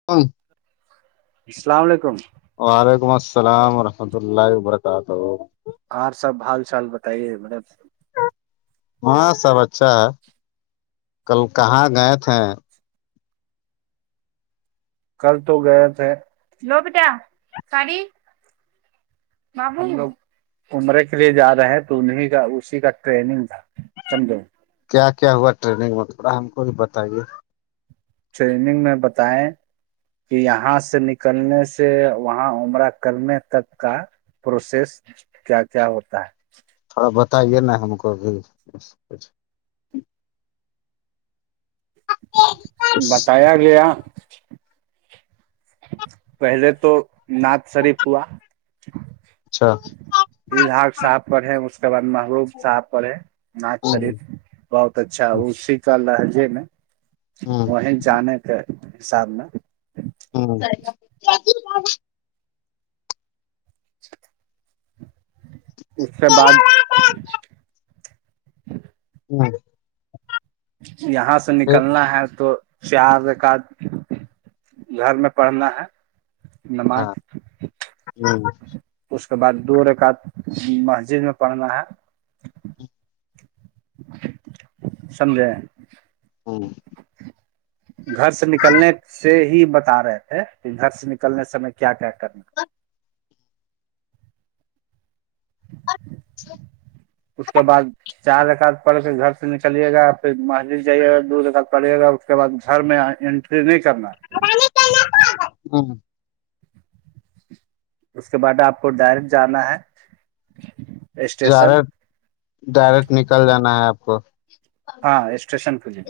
[unintelligible] السلام علیکم وعلیکم السلام ورحمۃ اللہ وبرکاتہ اور سب حال چال بتائیے مطلب ہاں سب اچھا ہے کل کہاں گئے تھے کل تو گئے تھے لو بیٹا سڑی [unintelligible] عمرے کے لیے جا رہے ہیں تو انیں کا اسی کا ٹریننگ تھا سمجھو کیا کیا ہوا ٹریننگ میں تھوڑا ہم کو بھی بتائیے ٹریننگ میں بتائیں کہ یہاں سے نکلنے سے وہاں عمرہ کے تک کا پروسیس کیا کیا ہوتا ہے تھوڑا بتائیے نا ہم کو بھی کچھ اچھا بتایا گیا پہلے تو نعت شریف ہوا اچھا الحاق صاحب پڑھے اس کے بعد محبوب صاحب پڑھے نعت شریف بہت اچھا وہ شیتل لہجے میں وہیں جانے کے حساب میں [unintelligible] اس کے بعد ہمم یہاں سے نکلنا ہے تو چار رکعات گھر میں پڑھنا ہے نماز اس کے بعد دو رکات مسجد میں پڑھنا ہے سمجھے گھر سے نکلنے سے ہی بتا رہے تھے کہ گھر سے نکلنے سمے کیا کیا کرنا [inaudible] [unintelligible] اس کے بعد چار رکات پڑ کے گھر سے نکلیے گا پھر مسجد جائیے گا دو رکات پڑے گا اس کے بعد گھر میں پھر نہیں کرنا ہے ھمم اس کے بعد آپ کو ڈائریکٹ جانا ہے زر اسٹیشن ڈائریکٹ نکل جانا ہے آپ کو ہاں اسٹیشن کے لیے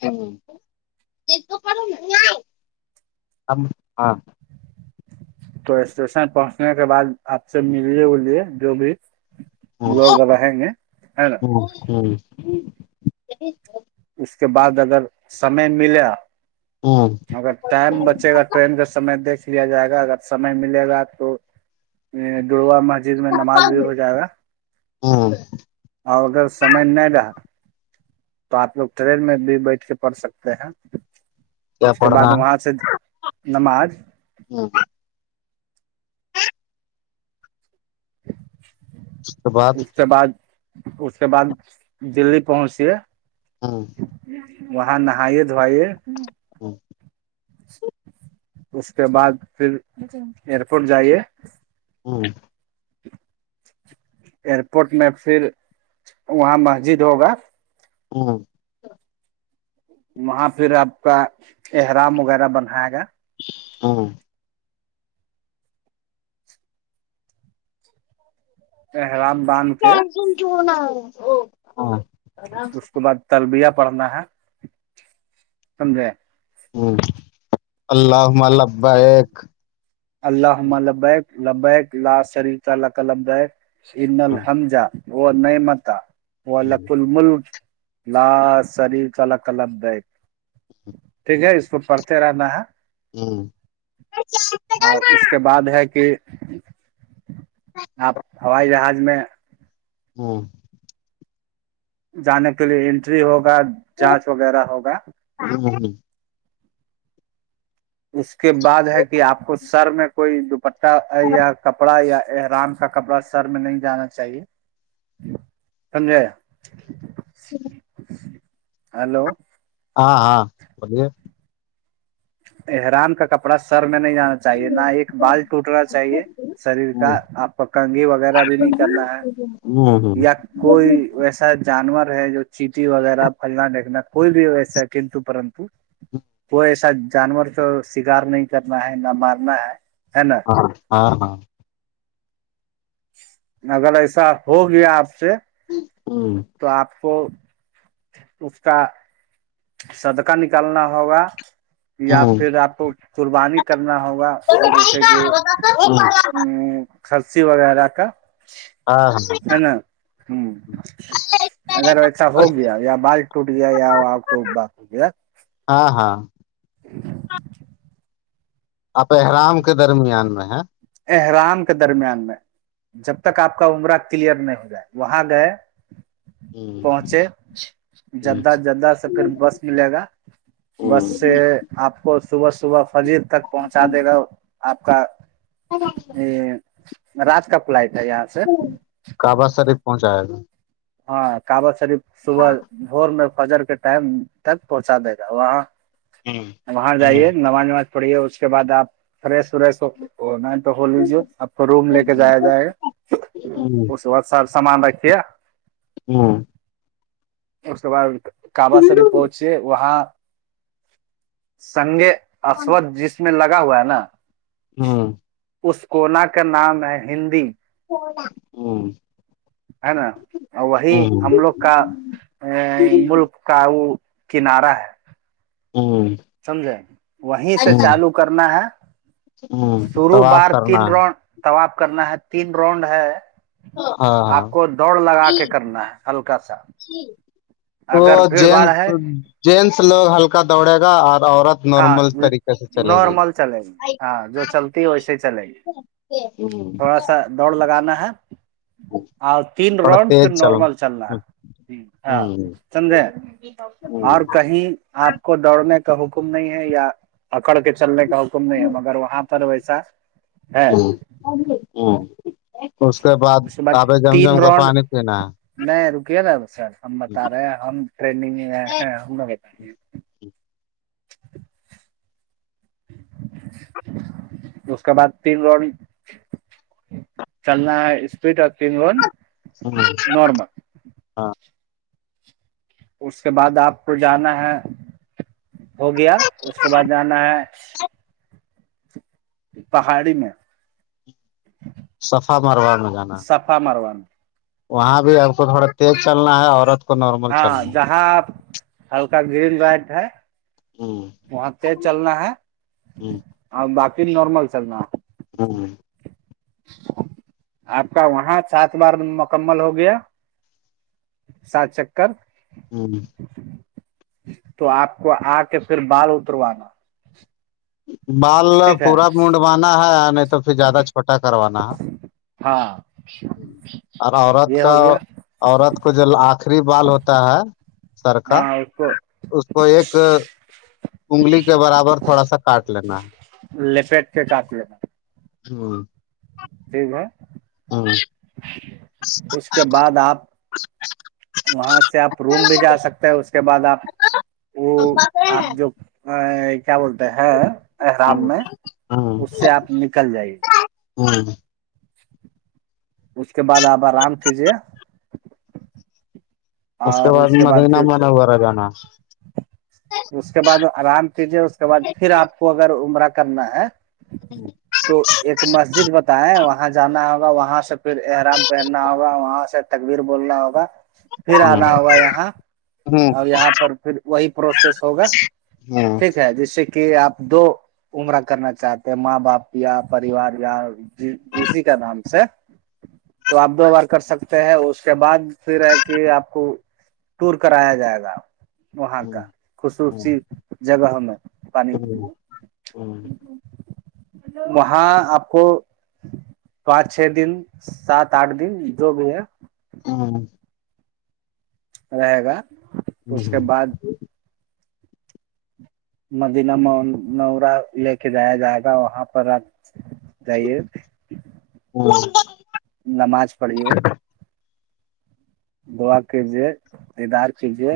ہ ج ہاں تو اسٹیشن پہنچنے کے بعد آپ سے ملیے ولیے جو بھی [unintelligible] جچ [unintelligible] جی اس کے بعد اگر سمے ملا ہاں اگر ٹائم بچے گا ٹرین کا سمے دیکھ لیا جائے گا اگر سمے ملے گا تو دروا مسجد میں نماز بھی ہو جائے گا ہاں اور اگر سمے نہیں رہا تو آپ لوگ ٹرین میں بھی بیٹھ کے پڑھ سکتے ہیں کیا اس کے بعد پڑھنا وہاں سے نماز ہوں [unintelligible] اس کے بعد اس کے بعد اس کے بعد دلی پہنچیے [inaudible] وہاں نہائیے دھوے [inaudible] اس کے بعد پھر ایئرپورٹ جائیے [inaudible] ایئرپورٹ میں پھر وہاں مسجد ہوگا [inaudible] وہاں پھر آپ کا احرام وغیرہ بنائے گا [inaudible] ارام باندھ کے ام کینا او اس کے بعد طلبیہ پڑھنا ہے سمجھے اللہومما لببیک اللمہ البیک البیک لا شریف ال کلبیک ع الحمہ وہ نعمت وہ لق الملک لا سری ک ک د ٹھیک ہے اس کو پڑھتے رہنا ہے [inaudible] اور اس کے بعد ہے کہ آپ ہوائی جہاز میں [inaudible] جانے کے لیے انینٹری ہوگا جانچ وغیرہ ہوگا [inaudible] اس کے بعد ہے کہ آپ کو سر میں کوئی دوپٹہ یا کپڑا یا ارام کا کپڑا سر میں نہیں جانا چاہیے سمجے ہلو ہاں ہاں بلیے اران کا کپڑا سر میں نہیں جانا چاہیے نہ ایک بال ٹوٹنا ہاں چاہیے شریر کا آپ کو کنگی وغیرہ بھی نہیں کرنا ہے ہاں یا کوئی ویسے جانور ہے جو چیٹی وغیرہ پھنا دیکنا کوئی بھی ویسا ہے کتو پرنت کوئی ایسا جانور تو شکار نہیں کرنا ہے نہ مارنا ہے ہے نا ہاں ہاں [unintelligible] اگر ایسا ہو گیا آپ سے [inaudible] تو آپ کو اس کا صدکہ نکالنا ہوگا یا ہاں پھر آپ کو قربانی کرنا ہوگا جیسے کہ [inaudible] کرسی وغیرہ کا ہے ہاں نا ہ اگر ایسا ہو گیا یا بال ٹوٹ گیا یا آ خو باس ہو گ ہاں ہاں احرام کے درمیان میں ہے احرام کے درمیان میں جب تک آپ کا عمرہ کلیئر نہیں ہو جائے وہاں گئے پہنچے ہ جدہ جدہ سے پھر بس ملے گا ا بس سے آپ کو صبح صبح فجیر تک پہنچا دے گا آپ کا یہ راج کا فل آتا ہے یہاں سے کبا سریف پہنچایا تھا ہاں کاب شریف صبح بور میں فجر کے ٹائم تک پہنچا دے گا وہاں وہاں جائیے نماز نماز پڑھییے اس کے بعد آپ فریش وریش ہو ا نہیں تو ہو لیجیے اب کو روم لے کے جایا جائے گا تو بت سب سامان رکھیے ہاں اس کے بعد کابا سری پہنچے وہاں سنگے اد جس میں لگا ہوا ہے نا اس کونا کا نام ہے ہندی ہے نا وہی ہم لوگ کا ا ملک کا وہ کنارہ ہے ہاں سمجھے وہیں سے چالو کرنا ہے شرو طواف بار تین کرنا رن طباب کرنا ہے تین رانڈ ہے ہاں آپ کو دوڑ لگا کے ہاں کرنا ہے اللکاسا وہ جینس ہے جینس لوگ ہلکا دوڑے گا اور عورت ہاں نارمل طریقے سے چلے گئے نارمل چلے گی ہاں جو چلتی ہے ویسے ہی چلے گی ےب تھوڑا سا دوڑ لگانا ہے اور تین تھوڑا راؤنڈ پھر تیز چل نارمل چلنا ہے ہاں سندے اور کہیں آپ کو دوڑنے کا حکم نہیں ہے یا اکڑ کے چلنے کا حکم نہیں ہے مگر وہاں پر ویسا ہے اس کے بعد اس کے آپے جم تین جم کر راؤنڈ پانی پینا ہے نہیں رکے نا سر ہم بتا رہے ہیں ہم ٹرینڈگ میں ہیں ہم نے بت اس کے بعد تین رڈ چلنا اسپٹ آگتینون ہ اس کے بعد آپ کو جانا ہے ہو گیا اس کے بعد جانا ہے پہاڑی میں صفہ مرو میں جانا س ماروان وہاں بھی ہم کو تھوڑا تیز چلنا ہے عورت کو نارمل ہاں چلنا ہے جہاں ہلکا گرین وائٹ ہے وہاں تیز چلنا ہے ہ اور باقی نارمل چلنا ہے ہاں آپ کا وہاں سات بار مکمل ہو گیا سات چکر ہوں تو آپ کو آ کے پھر بال اتروانا بال ٹھیک ہے پورا مونڈوانا ہے نہیں تو پھر زیادہ چھوٹا کروانا ہے ہاں اور عورت یہ کا ہو گیا عورت کو جو آخری بال ہوتا ہے سر کا ہاں اس کو اس کو ایک انگلی کے برابر تھوڑا سا کاٹ لینا ہے لپیٹ کے کاف ہاں جی با جی اس کے بعد آپ وہاں سے آپ روم بھی جا سکتے ہیں اس کے بعد آپ وہ آپ جو کیا بولتے ہے احرام میں اس سے آپ نکل جائیے ہوں اس کے بعد آپ آرام کیجیے اس کے بعد مدینہ من وغیرہ جانا اس کے بعد آرام کیجے اس کے بعد پھر آپ کو اگر عمرہ کرنا ہے ہوں تو ایک مسجد ہوتا ہے وہاں جانا ہوگا وہاں سے پھر احرام پہننا ہوگا وہاں سے تکبیر بولنا ہوگا پھر آنا ہوگا یہاں ہوں اور یہاں پر پھر وہی پروسیس ہوگا ہوں ٹھیک ہے جیسے کہ آپ دو عمرہ کرنا چاہتے ہیں ماں باپ یا پریوار یا اسسی کا نام سے تو آپ دو بار کر سکتے ہیں اس کے بعد پھر ایک کہ آپ کو ٹور کرایا جائے گا وہاں کا خصوصی جگہ میں پانی ہوں وہاں آپ کو پانچ چھ دن سات آٹھ دن جو بھی ہے ہاں رہے گا اس کے بعد مدینہ نورا لے کے جایا جائے گا وہاں پر آپ جائیے ہوں نماز پڑھیے دعا کیجیے ادار کیجیے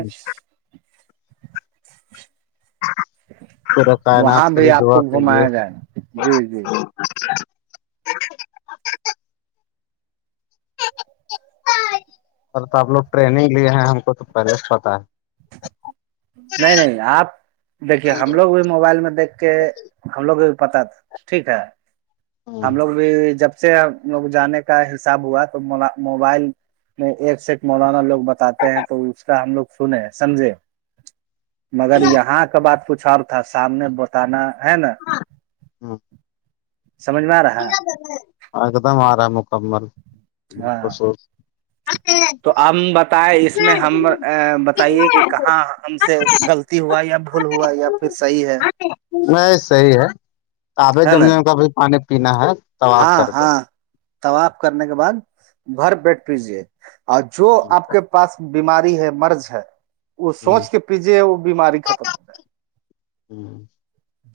پورے وہاں کائنات کے بھی لیے آپ کو دعا کیجیے گھمایا جائے نا جی جی پر تو آب لوگٹرینگ لیے ہیں ہم کو تو پریشٹ ہوتا ہے نہیں نہیں آپ دیکھیے ہم لوگ بھی موبائل میں دیکھ کے ہم لوگ بھی پتا تھا ٹھیک ہے ہم لوگ بھی جب سے ہم لوگ جانے کا حساب ہوا تو موبائل میں ایک سے ایک مولانا لوگ بتاتے ہیں تو اس کا ہم لوگ سن سمجھے مگر یہاں کا بات کچھ اور تھا سامنے بتانا ہے نا ہوں سجھ میں آ رہا ہے ایک دم رہا مکمل ب ہاں خصو تو ہم بتائے اس میں ہم بتائیے کہ کہاں ہم سے غلط ہوا یا بھول ہوا یا پھر صحیح ہے نہیں صحیح ہے آپے ہے جم نا جم کا ب پانی پینا ہے طواف ہاں کر کے ہاں طاف کرنے کے بعد گھر بیٹھ پجے اور جو آپ کے پاس بیماری ہے مرض ہے وہ سوچ کے پیچھے وہ بیماری ختم ہوں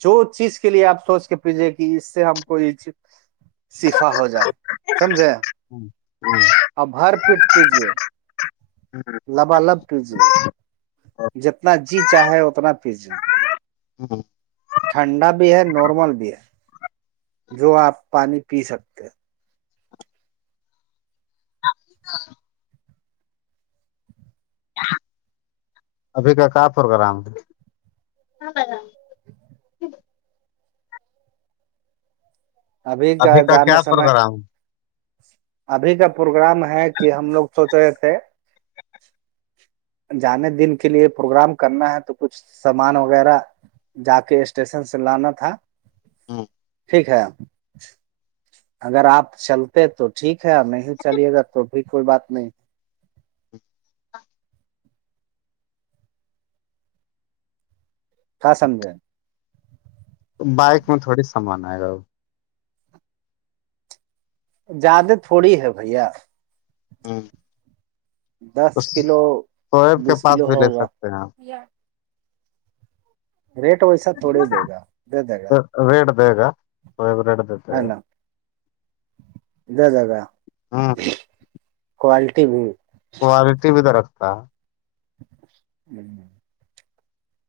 جو چیز کے لیے آپ سوچ کے پجھے کہ اس سے ہم کو شفا ہو جائے سمجھے اب ہر پیٹ پیجے لبالب پیجے جتنا جی چاہے اتنا پیجے ا ٹھنڈا بھی ہے نارمل بھی ہے جو آپ پانی پی سکتے ہیں ہاں ابھی کا کیا پروگرام ہے ابھی کا کیا پروگرام ابھی کا پروگرام ہے کہ ہم لوگ سوچ رہے تھے جانے دن کے لیے پروگرام کرنا ہے تو کچھ سامان وغیرہ جا کے اسٹیشن سے لانا تھا ہاں ٹھیک ہے اگر آپ چلتے تو ٹھیک ہے نہیں چلیے گا تو ای کوئی بات نہیں ک سامج ہے بائک میں تھوڑی سامان آئے گا وہ زیادہ تھوڑی ہے بھیا ہاں دس کلو سیب کے بیس پاس کلو بھی لے ہوگا سکتے ہیں آپ ریٹ ویسا تھوڑی ہی دے گا دے دے گا ریٹ دے گا س ریٹ دے گ ہے نا جاکہ ہ کوالٹی بھی کوالٹی بھی درختا ہے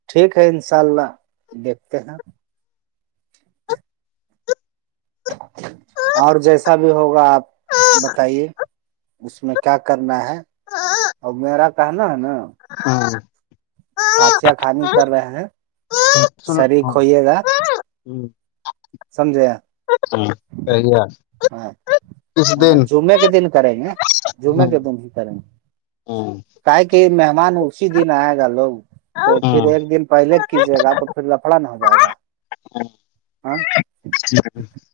ٹھیک ہے انشاء اللہ دیکھتے ہیں اور جیسا بھی ہوگا آپ بتائیے اس میں کیا کرنا ہے میرا کہناا ہے نا ہاں پتیا کھانی کر رہے ہیں شریک کھوئیے گا ہوں سمجھیا ہاں اییا ہاں جمعے کے دن کریں گے جمعے ہوں کے دن ہی کریں گے ہوں کاے کہ مہمان اسی دن آئے گا لوگ تو پھر ہاں ایک دن پہلے کیجیے گا تو پھر لفڑا نہ ہو جائے گا ہ جی